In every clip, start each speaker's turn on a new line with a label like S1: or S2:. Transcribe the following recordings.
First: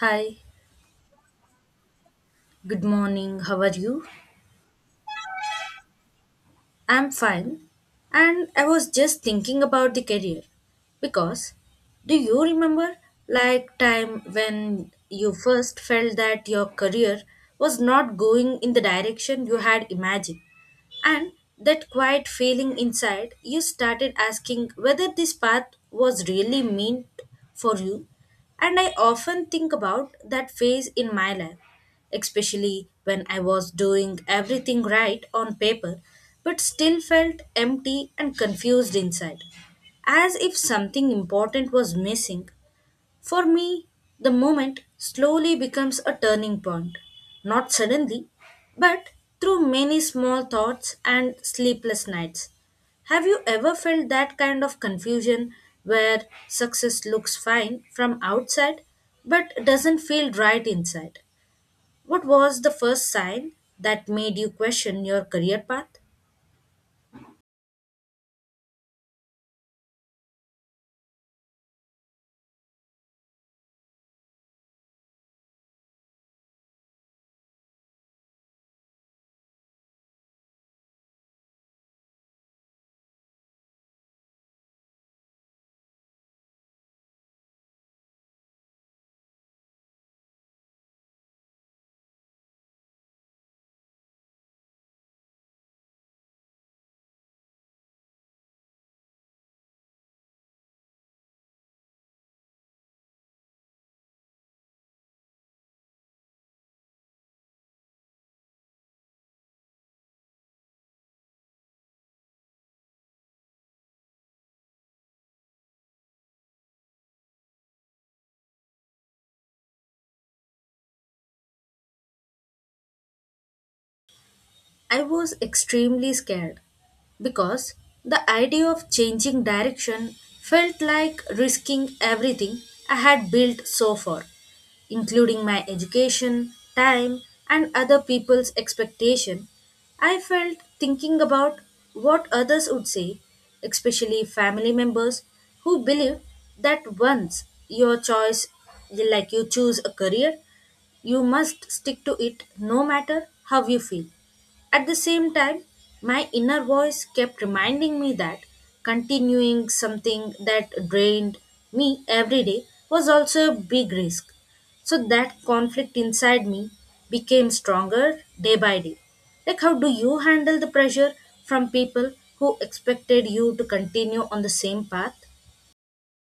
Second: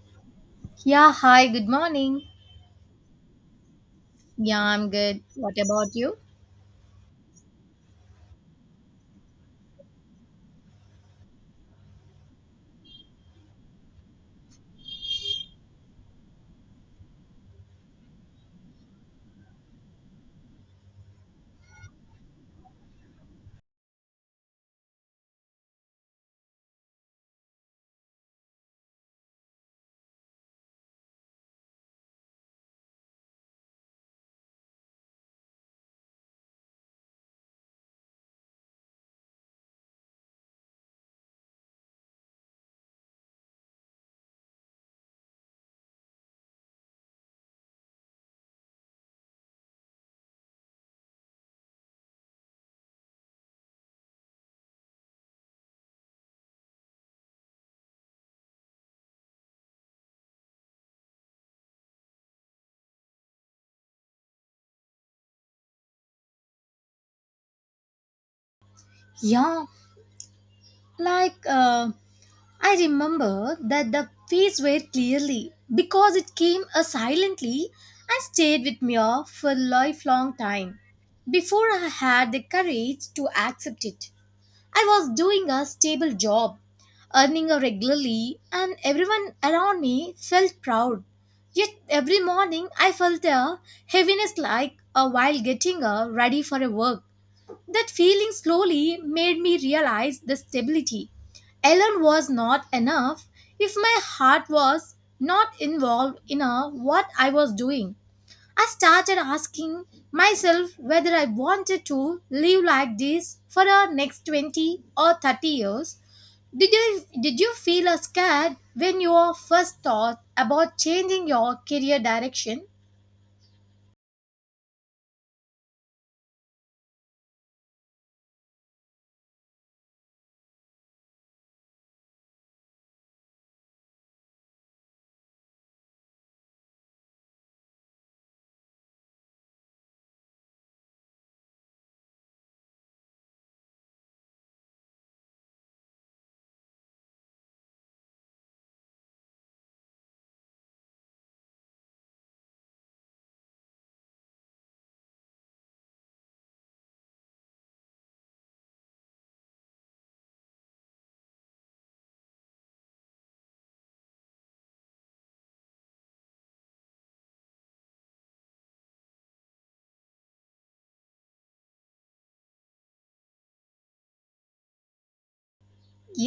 S1: Hi,
S2: Yeah, hi, good morning.
S1: good morning. How are you?
S2: Yeah, I'm good. What about you?
S1: I'm fine. And I was just thinking about the career because do you remember like time when you first felt that your career was not going in the direction you had imagined? And that quiet feeling inside, you started asking whether this path was really meant for you. And I often think about that phase in my life, especially when I was doing everything right on paper, but still felt empty and confused inside, as if something important was missing for me, the moment slowly becomes a turning point. Not suddenly, but through many small thoughts and sleepless nights. Have you ever felt that kind of confusion where success looks fine from outside but doesn't feel right inside? What was the first sign that made you question your career path?
S2: Yeah, like uh, I remember that the fees were clearly because it came silently and stayed with me for a lifelong time before I had the courage to accept it. I was doing a stable job, earning a regularly, and everyone around me felt proud. Yet every morning I felt a heaviness like a while getting ready for a work. That feeling slowly made me realize the stability alone was not enough if my heart was not involved in what I was doing. I started asking myself whether I wanted to live like this for the next 20 or 30 years. Did you feel scared when you first thought about changing your career direction?
S1: I was extremely scared because the idea of changing direction felt like risking everything I had built so far, including my education, time, and other people's expectation. I felt thinking about what others would say, especially family members who believe that once your choice, like you choose a career, you must stick to it no matter how you feel. At the same time, my inner voice kept reminding me that continuing something that drained me every day was also a big risk. So that conflict inside me became stronger day by day. Like, how do you handle the pressure from people who expected you to continue on the same path?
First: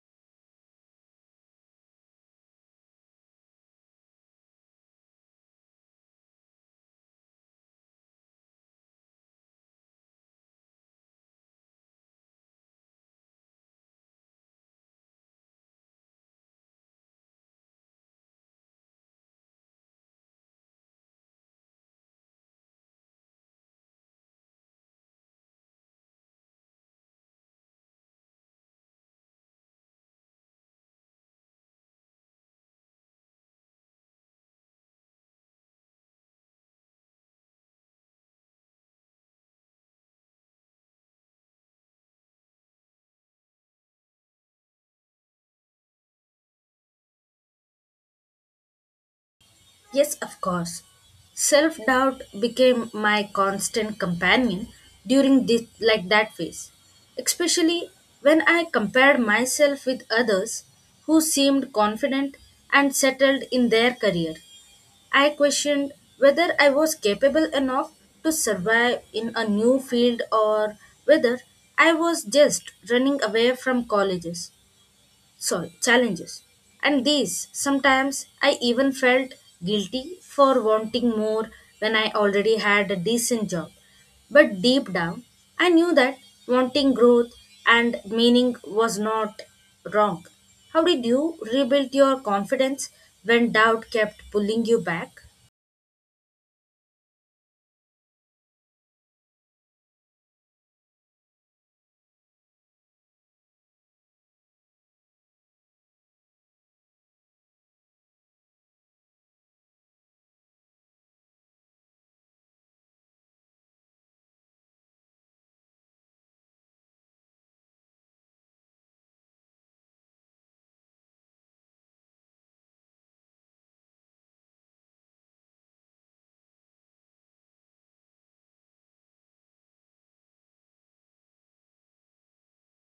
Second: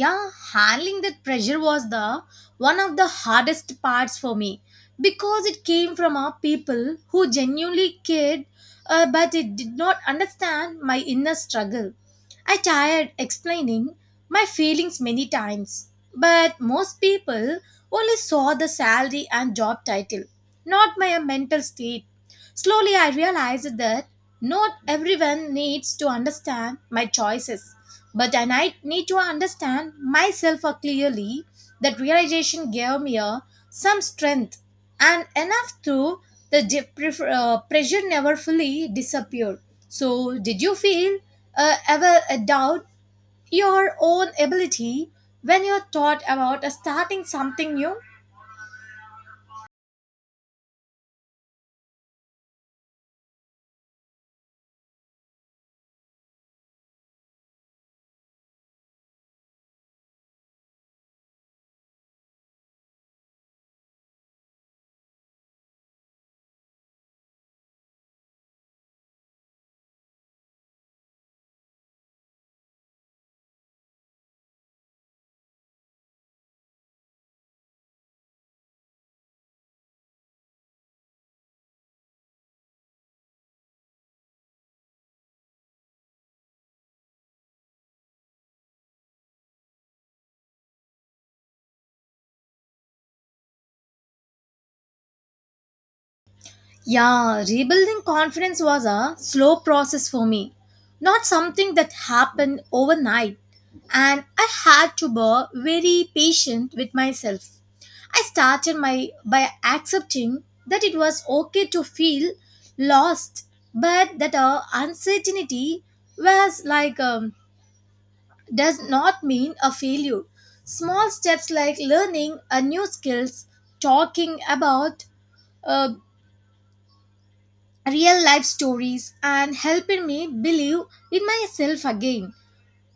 S2: Yeah, handling that pressure was the one of the hardest parts for me because it came from our people who genuinely cared, but it did not understand my inner struggle. I tired explaining my feelings many times, but most people only saw the salary and job title, not my mental state. Slowly I realized that not everyone needs to understand my choices, but and I need to understand myself clearly. That realization gave me some strength and enough to pressure never fully disappeared. So, did you feel ever a doubt your own ability when you thought about starting something new?
S1: Yes, of course. Self doubt became my constant companion during this like that phase, especially when I compared myself with others who seemed confident and settled in their career. I questioned whether I was capable enough to survive in a new field or whether I was just running away from challenges. And these, sometimes I even felt guilty for wanting more when I already had a decent job. But deep down, I knew that wanting growth and meaning was not wrong. How did you rebuild your confidence when doubt kept pulling you back?
S2: Yeah, rebuilding confidence was a slow process for me, not something that happened overnight. And I had to be very patient with myself. I started my by accepting that it was okay to feel lost, but that our uncertainty was like does not mean a failure. Small steps like learning a new skills, talking about uh, real life stories and helping me believe in myself again.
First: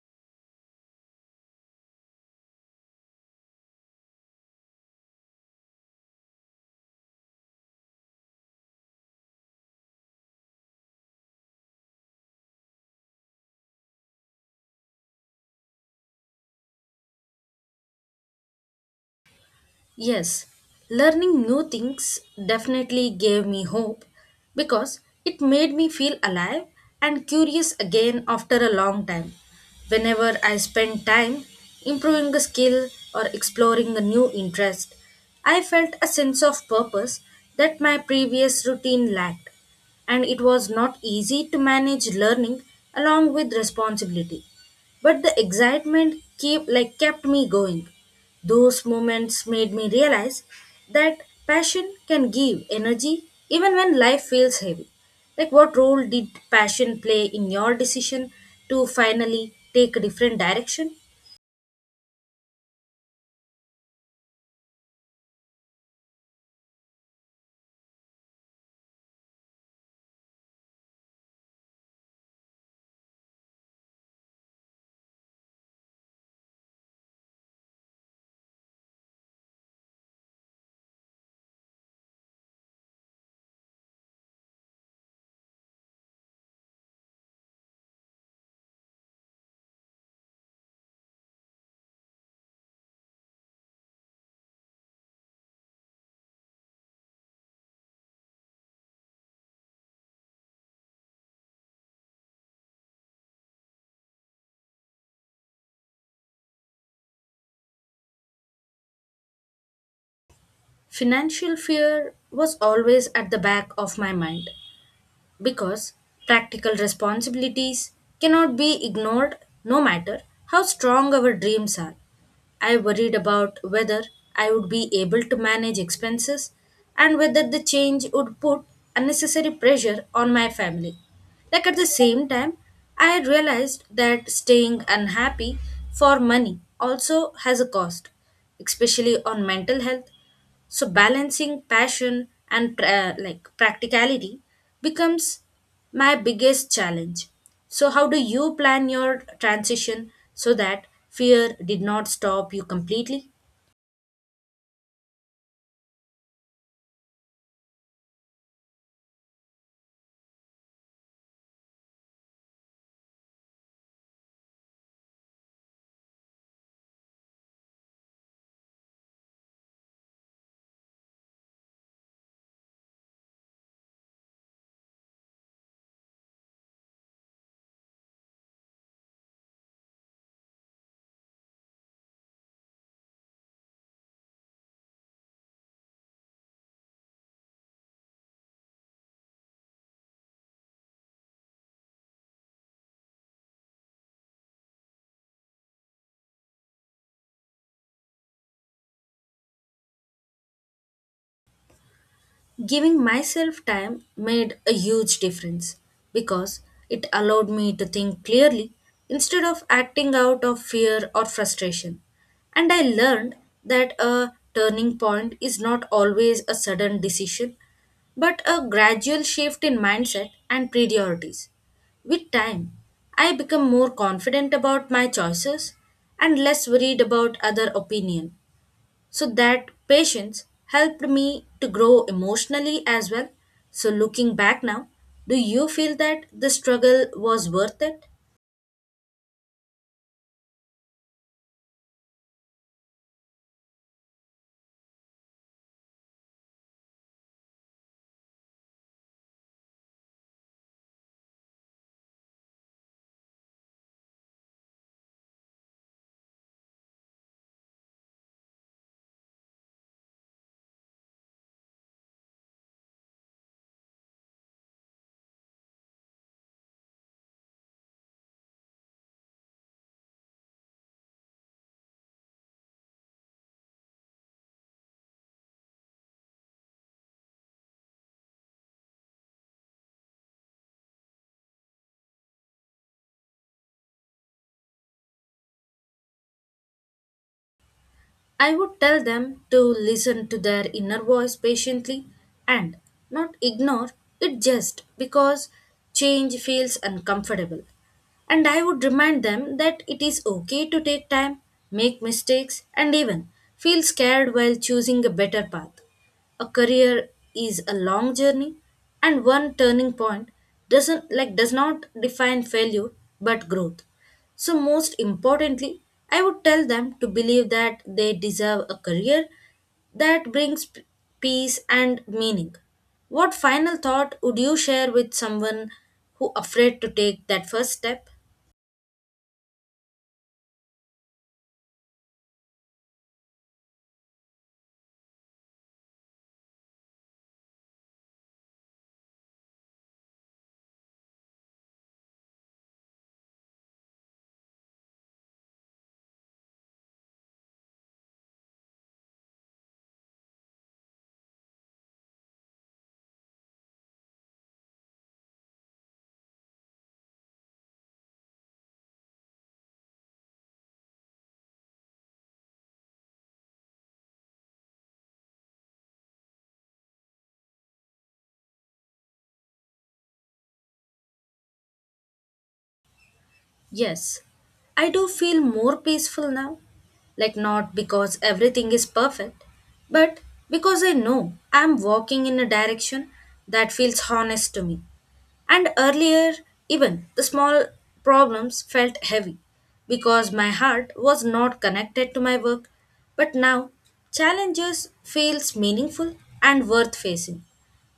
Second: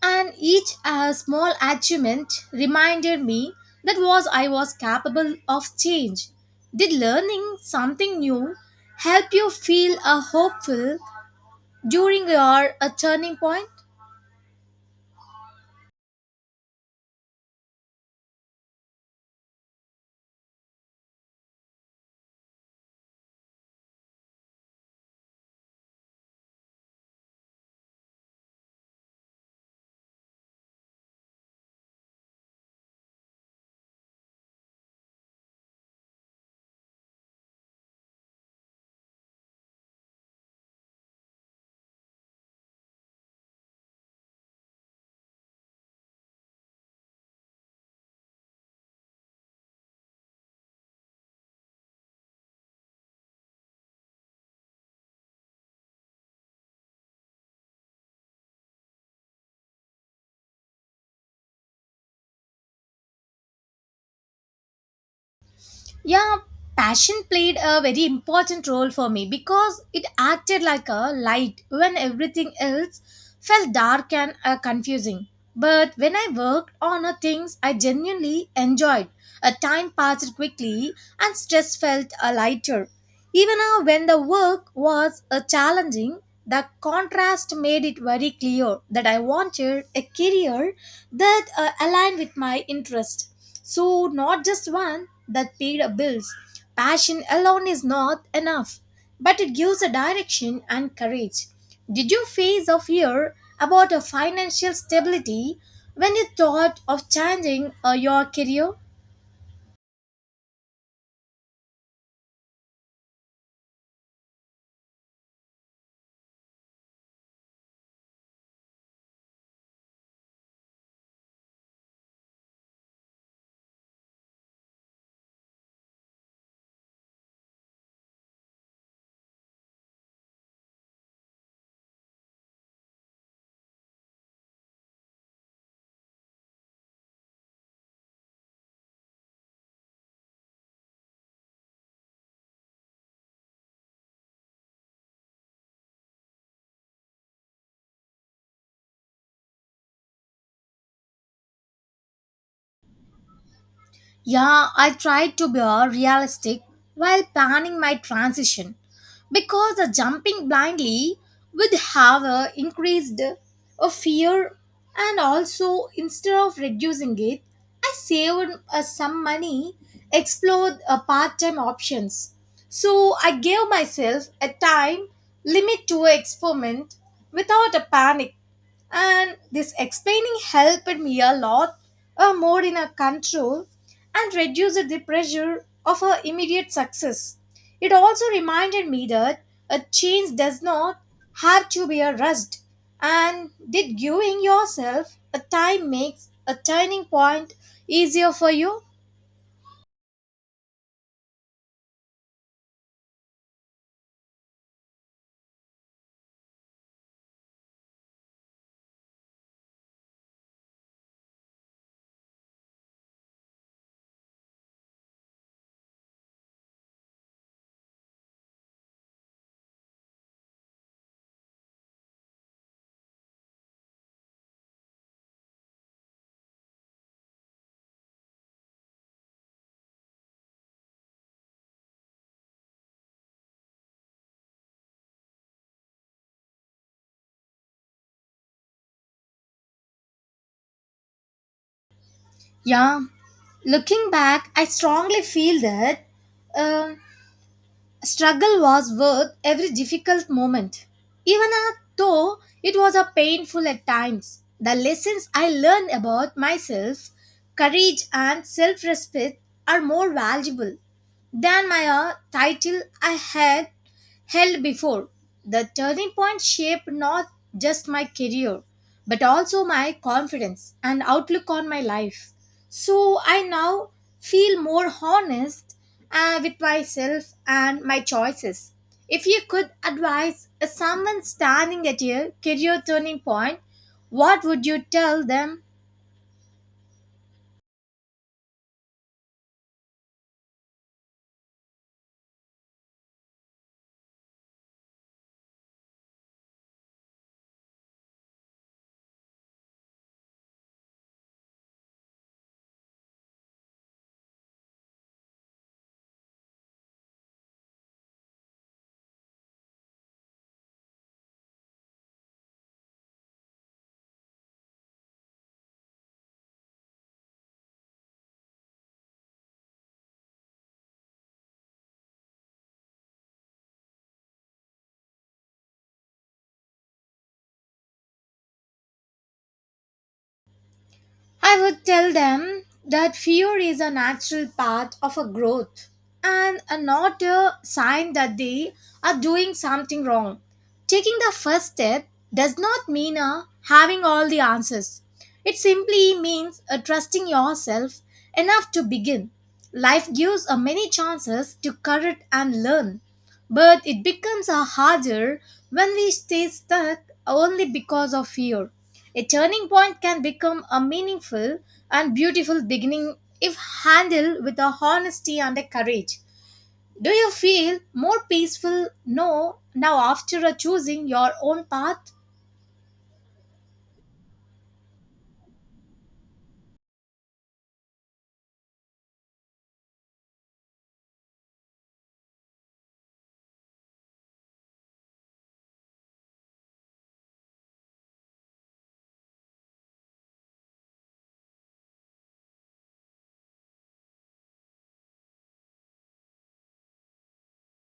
S2: And each small achievement reminded me that was I was capable of change. Did learning something new help you feel hopeful during your turning point?
S1: Yes, learning new things definitely gave me hope because it made me feel alive and curious again after a long time. Whenever I spent time improving a skill or exploring a new interest, I felt a sense of purpose that my previous routine lacked, and it was not easy to manage learning along with responsibility but the excitement keep like kept me going. Those moments made me realize that passion can give energy even when life feels heavy. Like, what role did passion play in your decision to finally take a different direction?
S2: Yeah, passion played a very important role for me because it acted like a light when everything else felt dark and confusing. But when I worked on things I genuinely enjoyed, a time passed quickly and stress felt lighter. Even now when the work was challenging, the contrast made it very clear that I wanted a career that aligned with my interest. So, not just one that paid a bills. Passion alone is not enough, but it gives a direction and courage. Did you face a fear about a financial stability when you thought of changing your career?
S1: Financial fear was always at the back of my mind, because practical responsibilities cannot be ignored no matter how strong our dreams are. I worried about whether I would be able to manage expenses and whether the change would put unnecessary pressure on my family. Like at the same time, I realized that staying unhappy for money also has a cost, especially on mental health. So balancing passion and practicality becomes my biggest challenge. So how do you plan your transition so that fear did not stop you completely?
S2: Yeah, I tried to be all realistic while planning my transition because the jumping blindly would have increased a fear and also instead of reducing it, I saved some money, explored part-time options. So I gave myself a time limit to experiment without a panic, and this explaining helped me a lot more in a control and reduced the pressure of a immediate success. It also reminded me that a change does not have to be a rushed. And did giving yourself a time makes a turning point easier for you?
S1: Giving myself time made a huge difference because it allowed me to think clearly instead of acting out of fear or frustration. And I learned that a turning point is not always a sudden decision, but a gradual shift in mindset and priorities. With time, I become more confident about my choices and less worried about other opinion so that patience helped me to grow emotionally as well. So looking back now, do you feel that the struggle was worth it?
S2: Yeah Looking back, I strongly feel that, um, struggle was worth every difficult moment, even though it was a painful at times. The lessons I learned about myself, courage, and self respect are more valuable than my title I had held before. The turning point shaped not just my career, but also my confidence and outlook on my life. So I now feel more honest with myself and my choices. If you could advise someone standing at a career turning point, what would you tell them?
S1: I would tell them to listen to their inner voice patiently and not ignore it just because change feels uncomfortable. And I would remind them that it is okay to take time, make mistakes, and even feel scared while choosing a better path. A career is a long journey and one turning point does not define failure but growth. So most importantly, I would tell them to believe that they deserve a career that brings peace and meaning. What final thought would you share with someone who afraid to take that first step?
S2: I would tell them that fear is a natural part of a growth and a not a sign that they are doing something wrong. Taking the first step does not mean having all the answers. It simply means trusting yourself enough to begin. Life gives many chances to correct and learn, but it becomes harder when we stay stuck only because of fear. A turning point can become a meaningful and beautiful beginning if handled with a honesty and a courage. Do you feel more peaceful no, now after choosing your own path?
S1: Yes, I do feel more peaceful now. Like, not because everything is perfect, but because I know I'm walking in a direction that feels honest to me. And earlier, even the small problems felt heavy because my heart was not connected to my work. But now, challenges feels meaningful and worth facing.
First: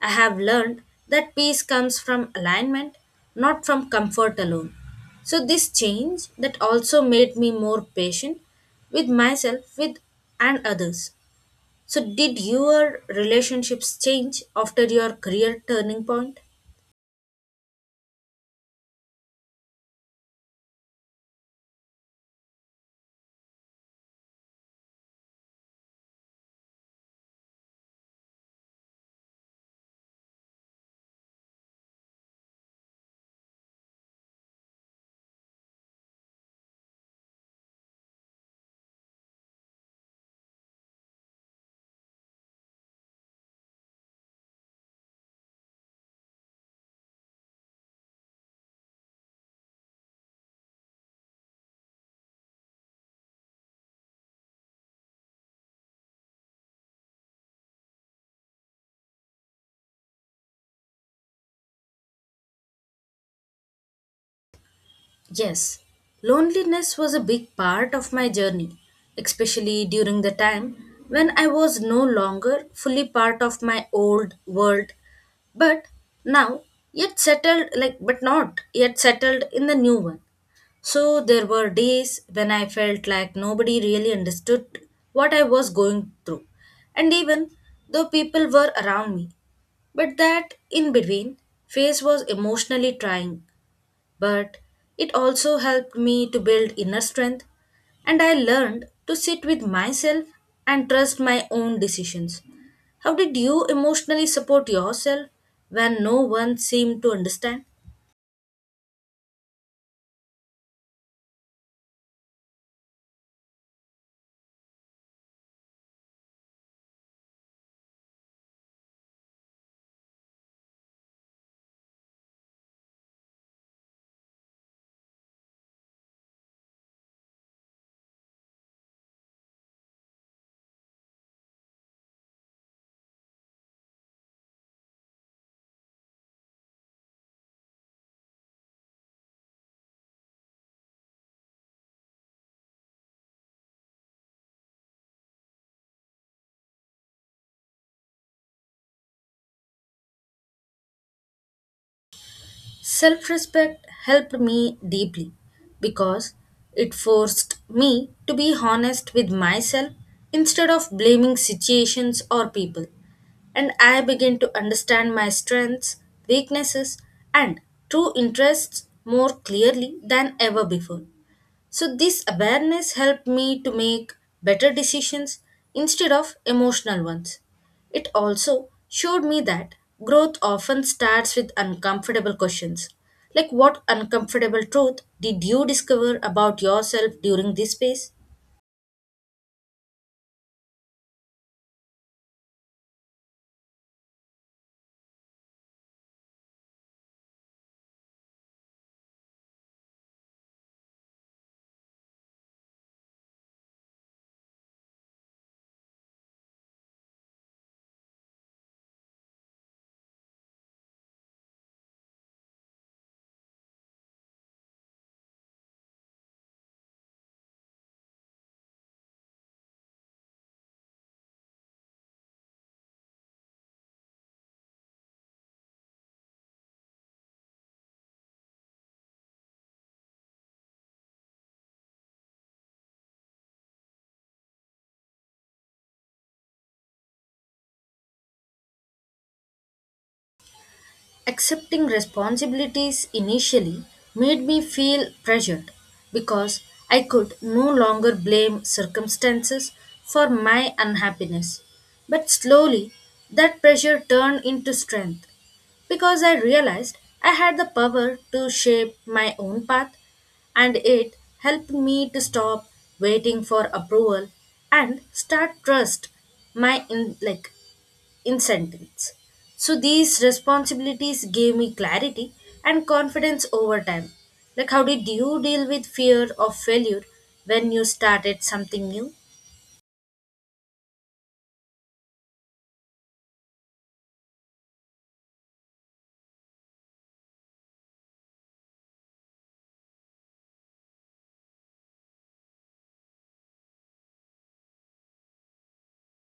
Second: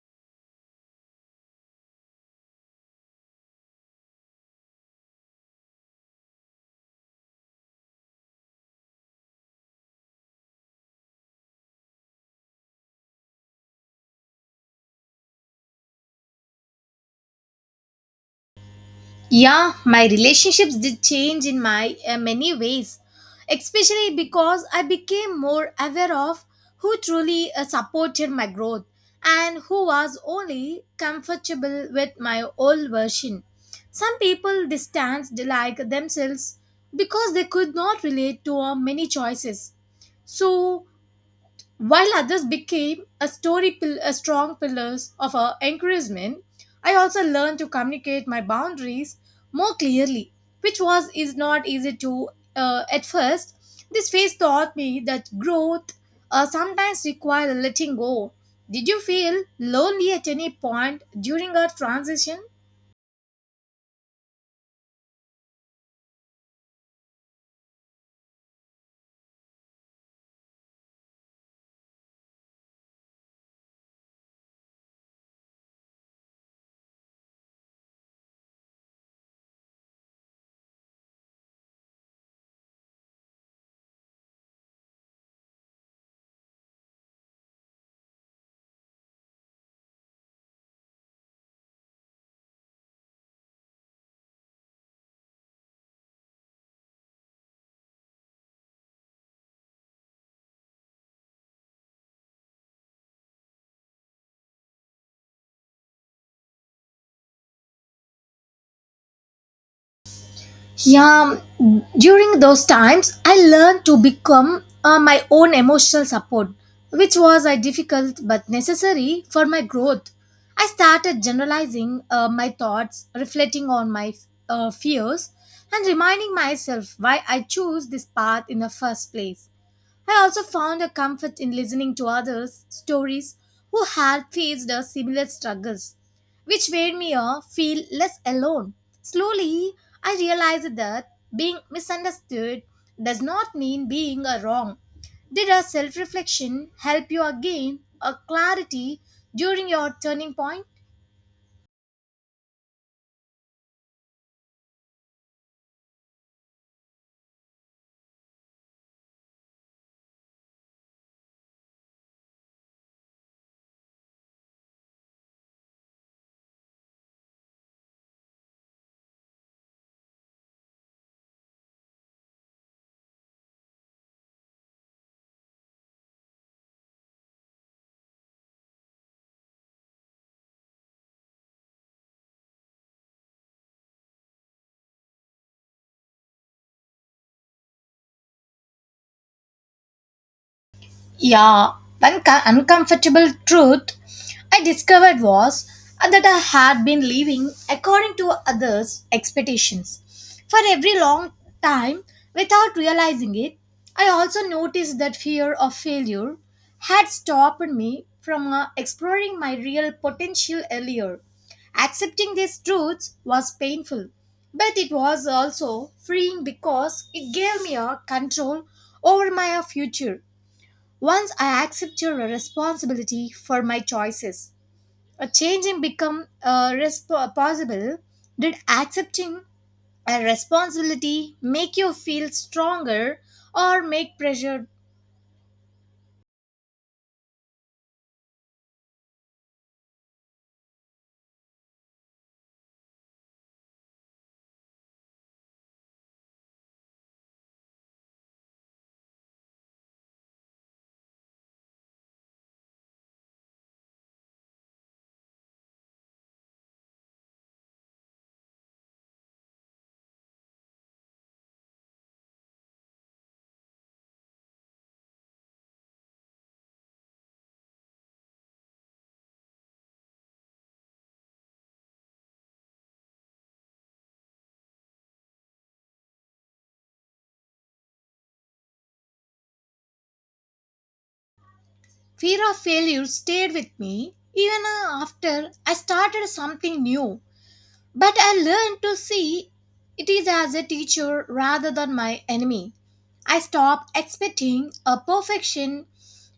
S1: I have learned that peace comes from alignment, not from comfort alone. So this change that also made me more patient with myself with and others. So did your relationships change after your career turning point?
S2: Yeah, my relationships did change in my many ways, especially because I became more aware of who truly supported my growth and who was only comfortable with my old version. Some people distanced like themselves because they could not relate to many choices. So while others became a strong pillars of our encouragement, I also learned to communicate my boundaries more clearly, which was is not easy to at first. This phase taught me that growth sometimes requires letting go. Did you feel lonely at any point during our transition?
S1: Yes, loneliness was a big part of my journey, especially during the time when I was no longer fully part of my old world, but now yet settled, like, but not yet settled in the new one. So there were days when I felt like nobody really understood what I was going through, and even though people were around me, but that in between phase was emotionally trying but it also helped me to build inner strength and I learned to sit with myself and trust my own decisions. How did you emotionally support yourself when no one seemed to understand?
S2: Yeah, during those times, I learned to become my own emotional support, which was a difficult but necessary for my growth. I started generalizing my thoughts, reflecting on my fears, and reminding myself why I chose this path in the first place. I also found a comfort in listening to others' stories who had faced similar struggles, which made me feel less alone. Slowly, I realized that being misunderstood does not mean being wrong. Did a self reflection help you again a clarity during your turning point?
S1: Self respect helped me deeply because it forced me to be honest with myself instead of blaming situations or people. And I began to understand my strengths, weaknesses, and true interests more clearly than ever before. So this awareness helped me to make better decisions instead of emotional ones. It also showed me that growth often starts with uncomfortable questions. Like what uncomfortable truth did you discover about yourself during this phase?
S2: Yeah, Uncomfortable truth I discovered was that I had been living according to others' expectations for every long time without realizing it. I also noticed that fear of failure had stopped me from exploring my real potential earlier. Accepting these truths was painful, but it was also freeing because it gave me a control over my future. Once I accept your responsibility for my choices, a change in become possible. Did accepting a responsibility make you feel stronger or make pressure?
S1: Accepting responsibilities initially made me feel pressured because I could no longer blame circumstances for my unhappiness. But slowly, that pressure turned into strength because I realized I had the power to shape my own path, and it helped me to stop waiting for approval and start trust my in, like in sentence. So these responsibilities gave me clarity and confidence over time. Like, how did you deal with fear of failure when you started something new?
S2: Fear of failure stayed with me even after I started something new. But I learned to see it is as a teacher rather than my enemy. I stopped expecting a perfection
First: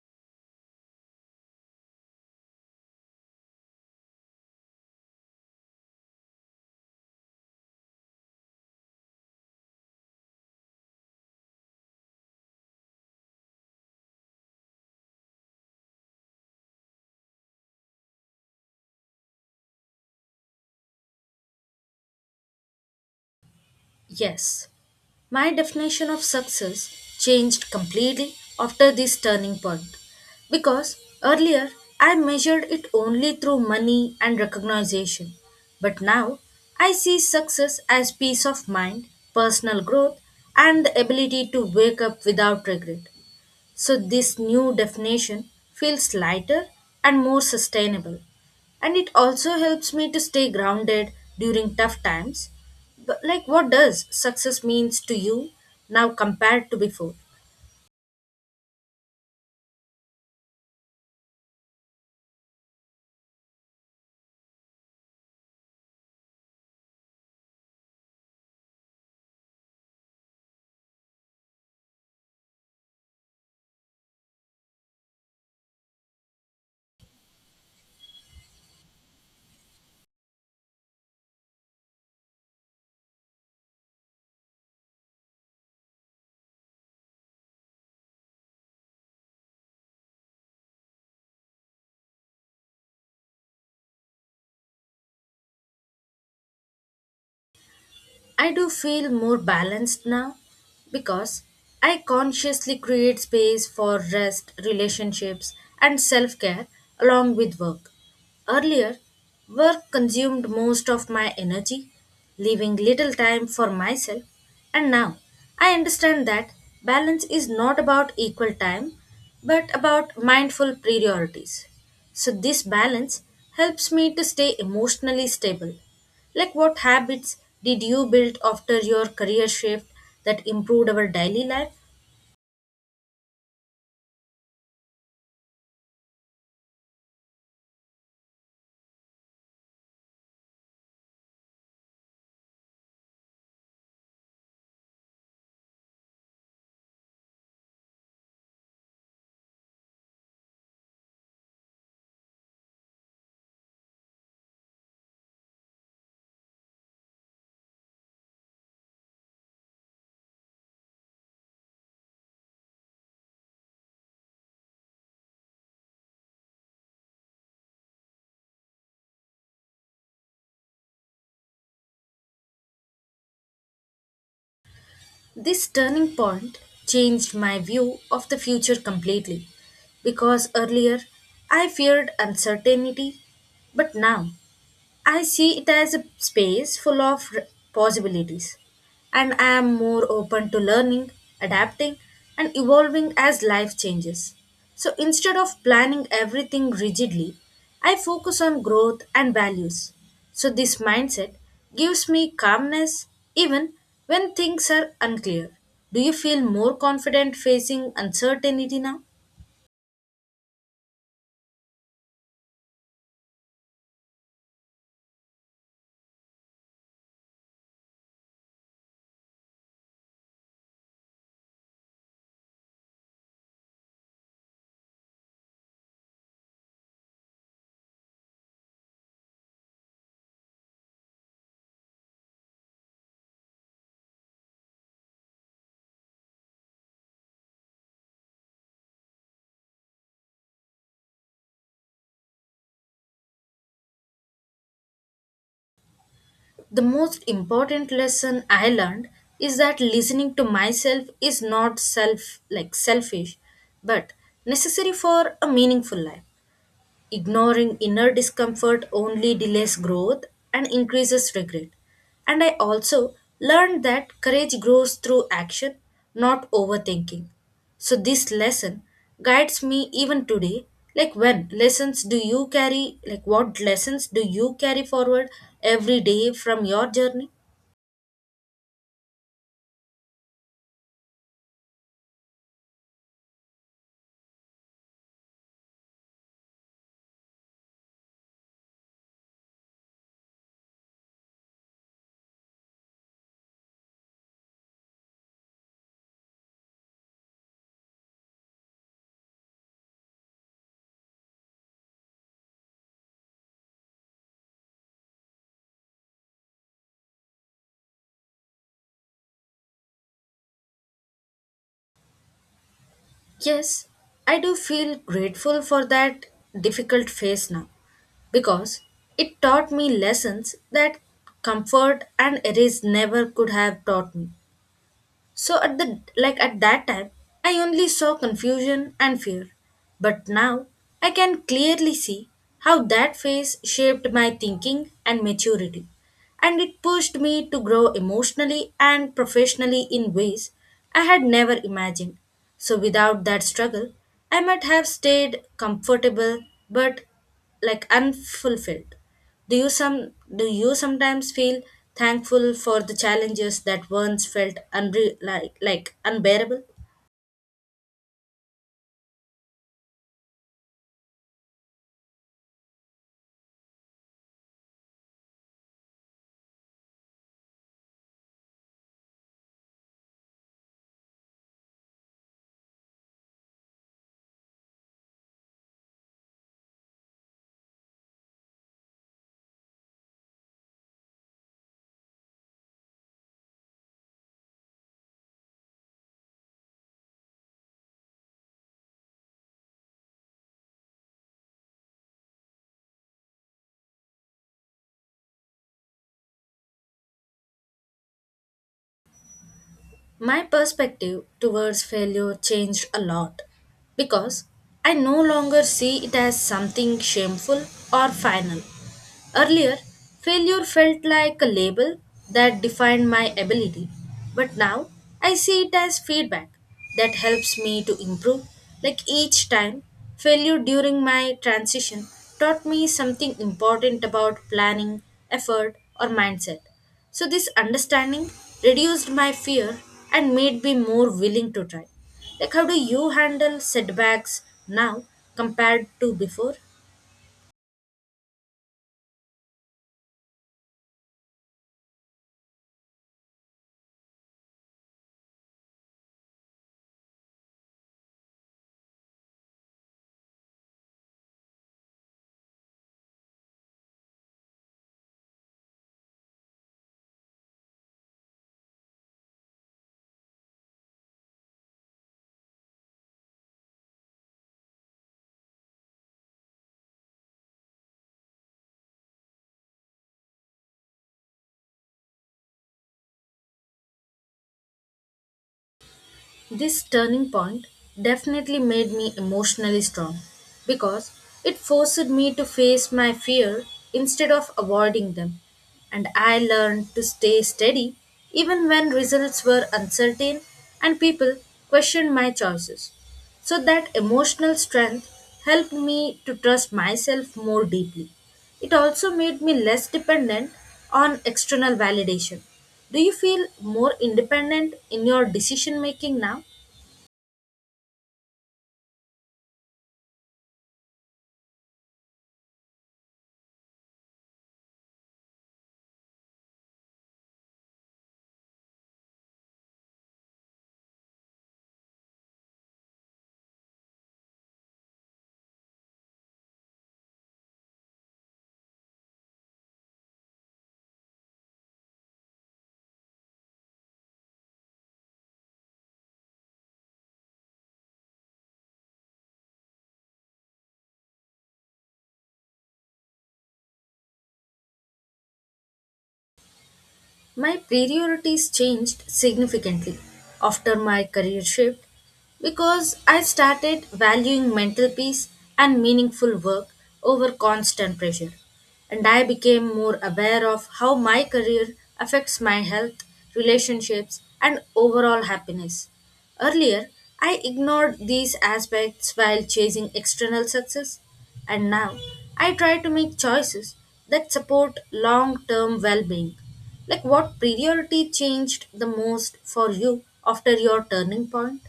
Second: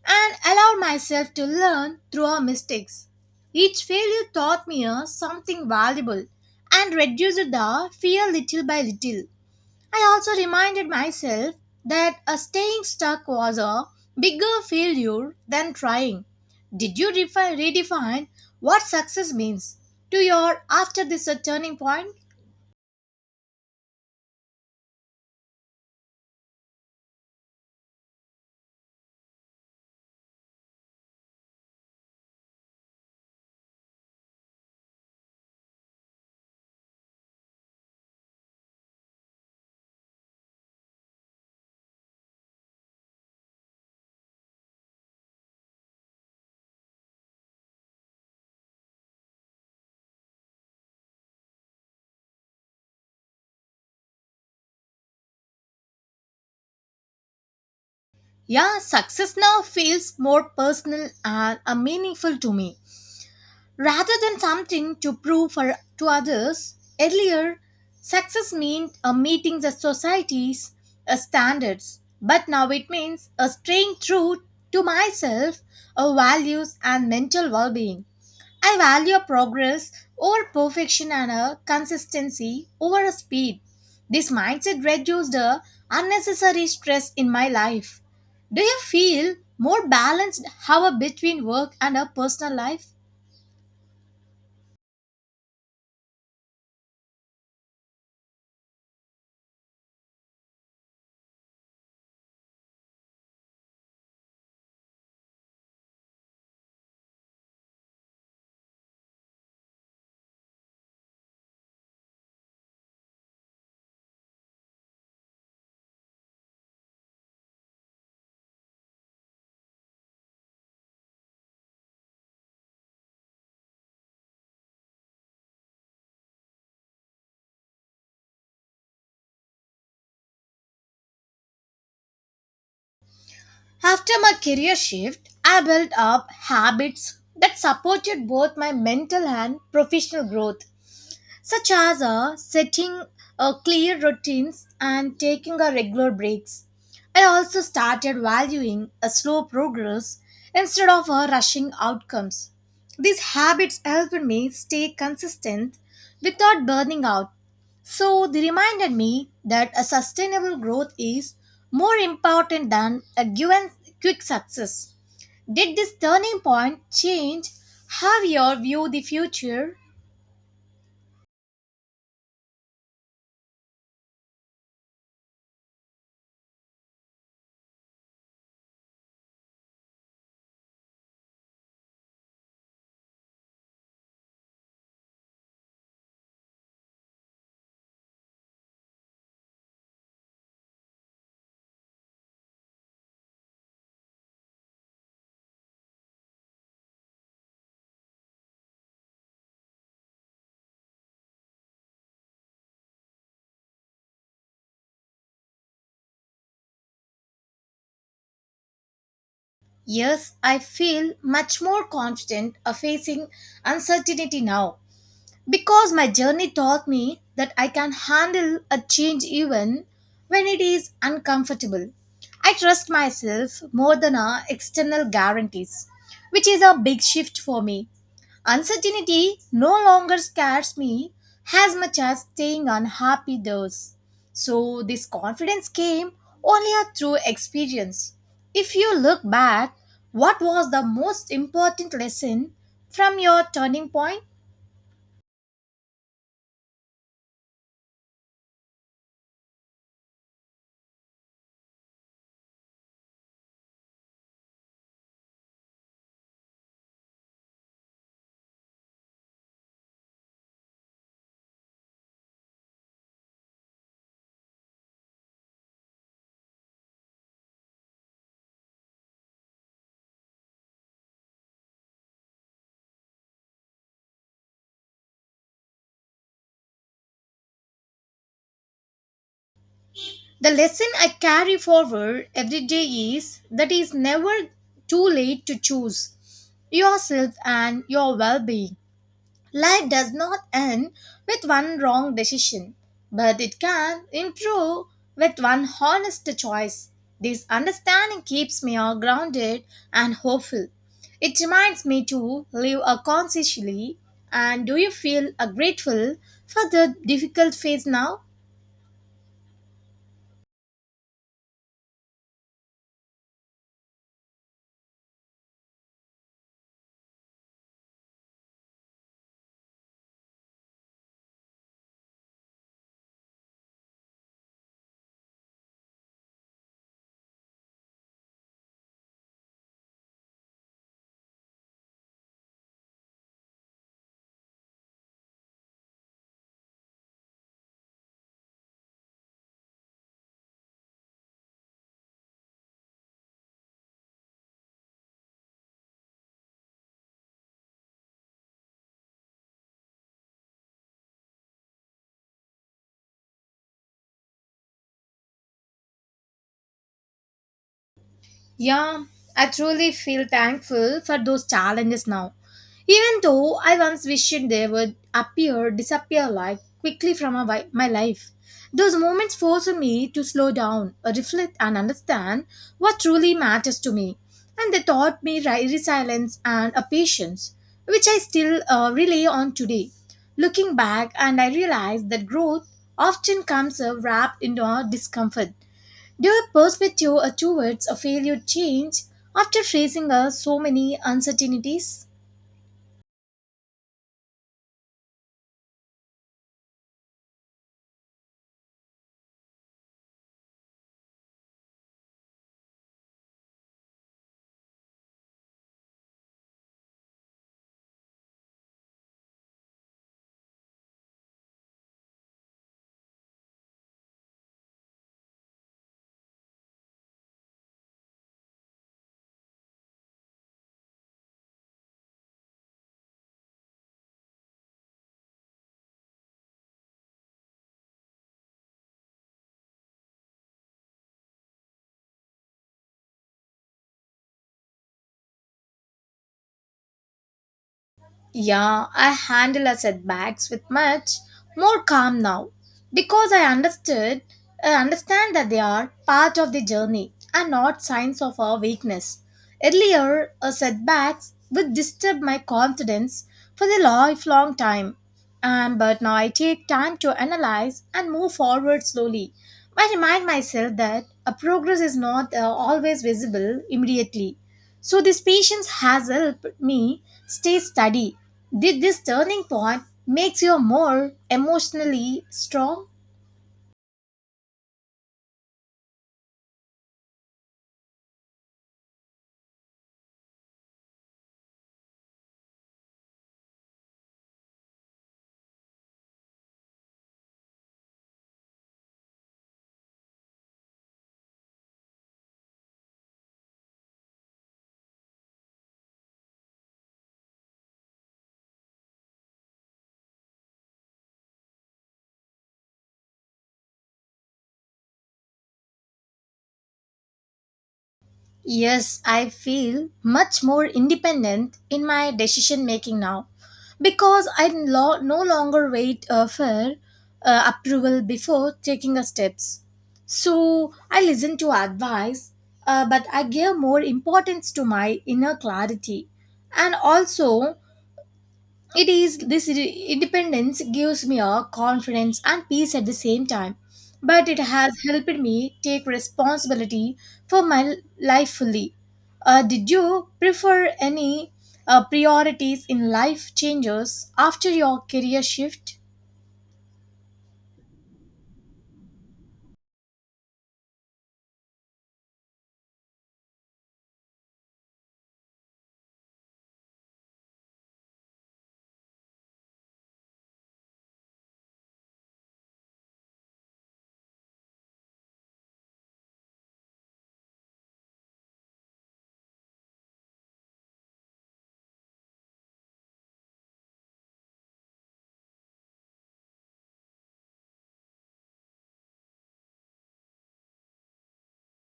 S2: and allowed myself to learn through our mistakes. Each failure taught me something valuable and reduced the fear little by little. I also reminded myself that staying stuck was a bigger failure than trying. Did you redefine what success means to your after this turning point?
S1: Yes, my definition of success changed completely after this turning point because earlier I measured it only through money and recognition, but now I see success as peace of mind, personal growth, and the ability to wake up without regret. So, this new definition feels lighter and more sustainable. And it also helps me to stay grounded during tough times. But, like, what does success means to you now compared to before?
S2: Yeah, success now feels more personal and meaningful to me. Rather than something to prove for, to others, earlier success meant meeting the society's standards, but now it means staying true to myself, values, and mental well being. I value progress over perfection and consistency over speed. This mindset reduced the unnecessary stress in my life. Do you feel more balanced, however, between work and a personal life?
S1: I do feel more balanced now because I consciously create space for rest, relationships, and self care along with work. Earlier, work consumed most of my energy, leaving little time for myself, and now I understand that balance is not about equal time but about mindful priorities. So, this balance helps me to stay emotionally stable. Like what habits did you build after your career shift that improved our daily life?
S2: After my career shift, I built up habits that supported both my mental and professional growth, such as setting clear routines and taking a regular breaks. I also started valuing a slow progress instead of rushing outcomes. These habits helped me stay consistent without burning out, so they reminded me that a sustainable growth is more important than a given quick success. Did this turning point change how you view the future?
S1: This turning point changed my view of the future completely because earlier I feared uncertainty, but now I see it as a space full of possibilities, and I am more open to learning, adapting, and evolving as life changes. So instead of planning everything rigidly, I focus on growth and values. So this mindset gives me calmness even when things are unclear. Do you feel more confident facing uncertainty now?
S2: Yes, I feel much more confident of facing uncertainty now because my journey taught me that I can handle a change even when it is uncomfortable. I trust myself more than our external guarantees, which is a big shift for me. Uncertainty no longer scares me as much as staying unhappy does. So, this confidence came only through experience. If you look back, what was the most important lesson from your turning point?
S1: The most important lesson I learned is that listening to myself is not selfish but necessary for a meaningful life. Ignoring inner discomfort only delays growth and increases regret. And I also learned that courage grows through action, not overthinking. So this lesson guides me even today. Like when lessons do you carry, like what lessons do you carry forward every day from your journey?
S2: The lesson I carry forward every day is that it is never too late to choose yourself and your well being. Life does not end with one wrong decision, but it can improve with one honest choice. This understanding keeps me all grounded and hopeful. It reminds me to live a consciously. And do you feel grateful for the difficult phase now?
S1: Yes, I do feel grateful for that difficult phase now because it taught me lessons that comfort and erase never could have taught me. So at the like at that time, I only saw confusion and fear. But now I can clearly see how that phase shaped my thinking and maturity. And it pushed me to grow emotionally and professionally in ways I had never imagined. So without that struggle, I might have stayed comfortable but like unfulfilled. Do you sometimes feel thankful for the challenges that once felt unbearable?
S2: Yeah, I truly feel thankful for those challenges now. Even though I once wished they would disappear like quickly from my life. Those moments forced me to slow down, reflect, and understand what truly matters to me. And they taught me resilience and a patience, which I still rely on today. Looking back, and I realized that growth often comes wrapped into our discomfort. Your perspective towards a failure changed after facing so many uncertainties.
S1: My perspective towards failure changed a lot because I no longer see it as something shameful or final. Earlier, failure felt like a label that defined my ability, but now I see it as feedback that helps me to improve. Like each time, failure during my transition taught me something important about planning, effort, or mindset. So, this understanding reduced my fear and made me more willing to try. Like, how do you handle setbacks now compared to before?
S2: Yeah, I handle a setbacks with much more calm now because I understand that they are part of the journey and not signs of our weakness. Earlier, a setbacks would disturb my confidence for the lifelong time, and but now I take time to analyze and move forward slowly. I remind myself that a progress is not always visible immediately, so this patience has helped me stay steady. Did this turning point makes you more emotionally strong?
S1: This turning point definitely made me emotionally strong because it forced me to face my fear instead of avoiding them. And I learned to stay steady even when results were uncertain and people questioned my choices. So that emotional strength helped me to trust myself more deeply. It also made me less dependent on external validation. Do you feel more independent in your decision making now?
S2: Yes, I feel much more independent in my decision making now because no longer wait for approval before taking a steps. So I listen to advice, but I give more importance to my inner clarity, and also it is independence gives me a confidence and peace at the same time, but it has helped me take responsibility for my life fully. Did you prefer any priorities in life changes after your career shift?
S1: My priorities changed significantly after my career shift because I started valuing mental peace and meaningful work over constant pressure. And I became more aware of how my career affects my health, relationships, and overall happiness. Earlier, I ignored these aspects while chasing external success, and now I try to make choices that support long term well being. Like what priority changed the most for you after your turning point?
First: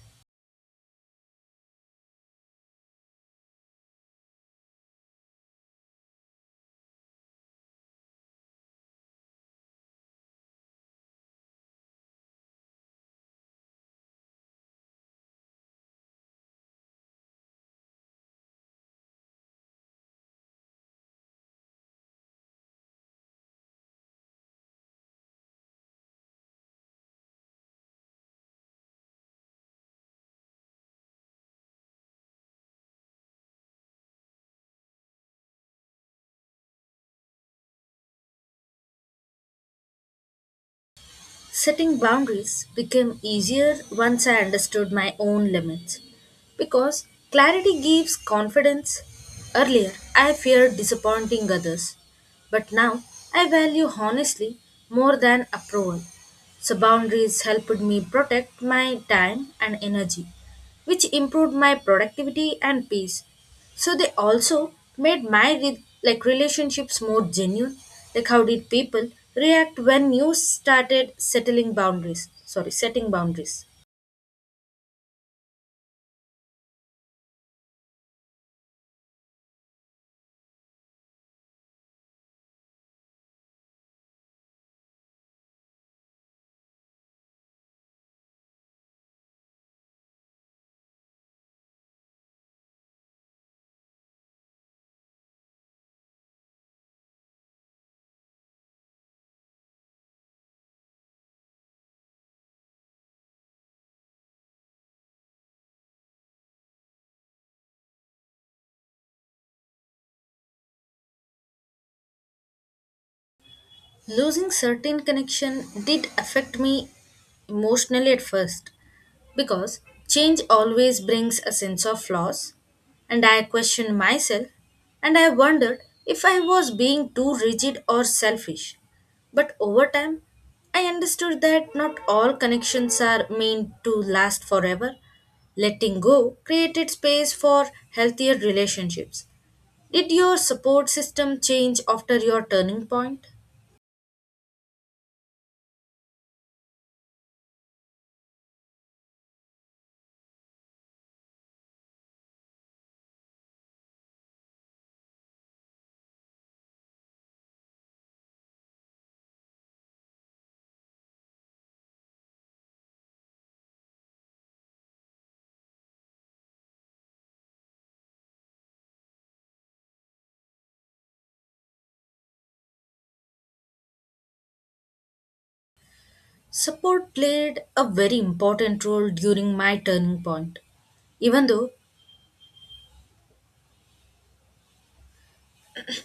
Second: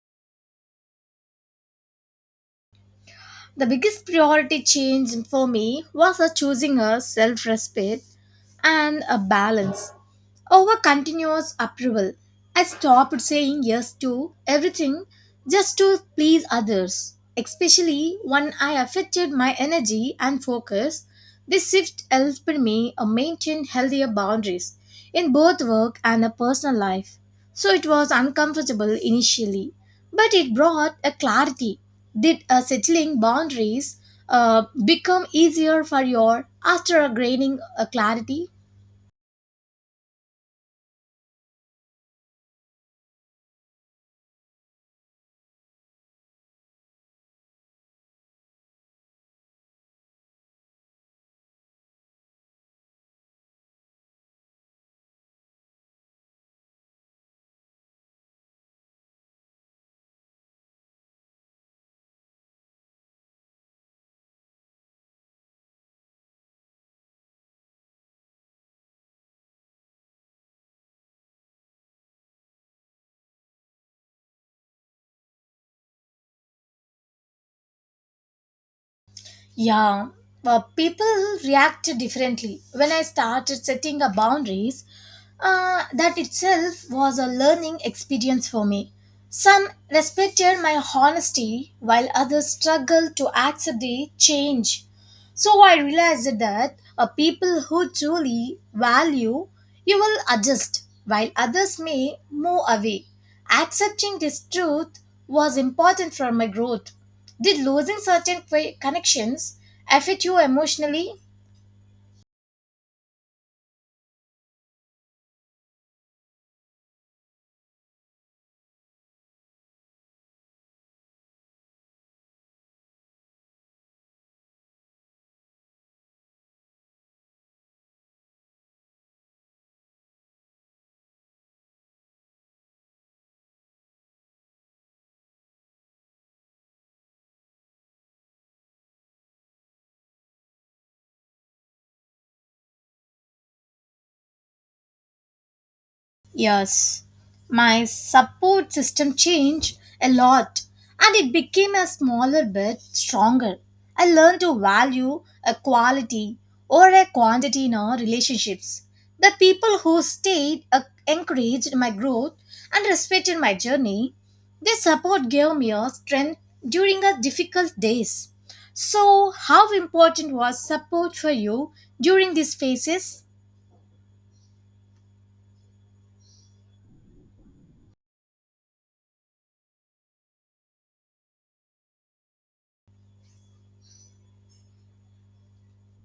S2: The biggest priority change for me was a choosing a self-respect and a balance. Over continuous approval, I stopped saying yes to everything just to please others, especially when I affected my energy and focus. This shift helped me maintain healthier boundaries in both work and a personal life. So it was uncomfortable initially, but it brought a clarity. Did settling boundaries become easier for you after gaining a clarity?
S1: Setting boundaries became easier once I understood my own limits because clarity gives confidence. Earlier, I feared disappointing others, but now I value honestly more than approval. So, boundaries helped me protect my time and energy, which improved my productivity and peace. So they also made my relationships more genuine. Like how did people react when you started settling boundaries sorry setting boundaries?
S2: Yeah, people react differently. When I started setting up boundaries, that itself was a learning experience for me. Some respected my honesty, while others struggled to accept the change. So I realized that people who truly value you will adjust, while others may move away. Accepting this truth was important for my growth. Did losing certain connections affect you emotionally?
S1: Losing certain connection did affect me emotionally at first because change always brings a sense of loss and I questioned myself and I wondered if I was being too rigid or selfish. But over time, I understood that not all connections are meant to last forever. Letting go created space for healthier relationships. Did your support system change after your turning point?
S2: Yes, my support system changed a lot and it became a smaller bit stronger. I learned to value a quality or a quantity in our relationships. The people who stayed encouraged my growth and respected my journey. Their support gave me a strength during a difficult days. So, how important was support for you during these phases?
S1: Support played a very important role during my turning point. Even though,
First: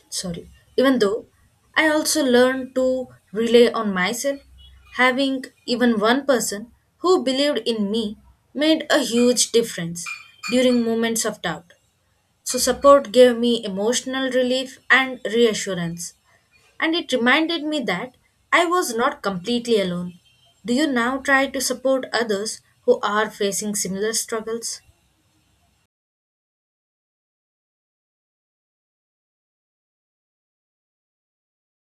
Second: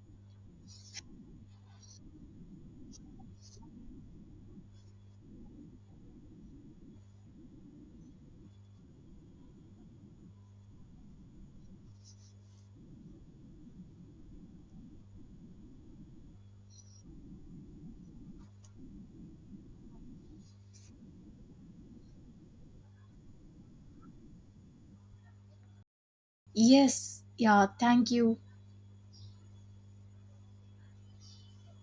S1: sorry, Even though I also learned to rely on myself, having even one person who believed in me made a huge difference during moments of doubt. So, support gave me emotional relief and reassurance, and it reminded me that I was not completely alone. Do you now try to support others who are facing similar struggles?
S2: Yes, yeah, thank you.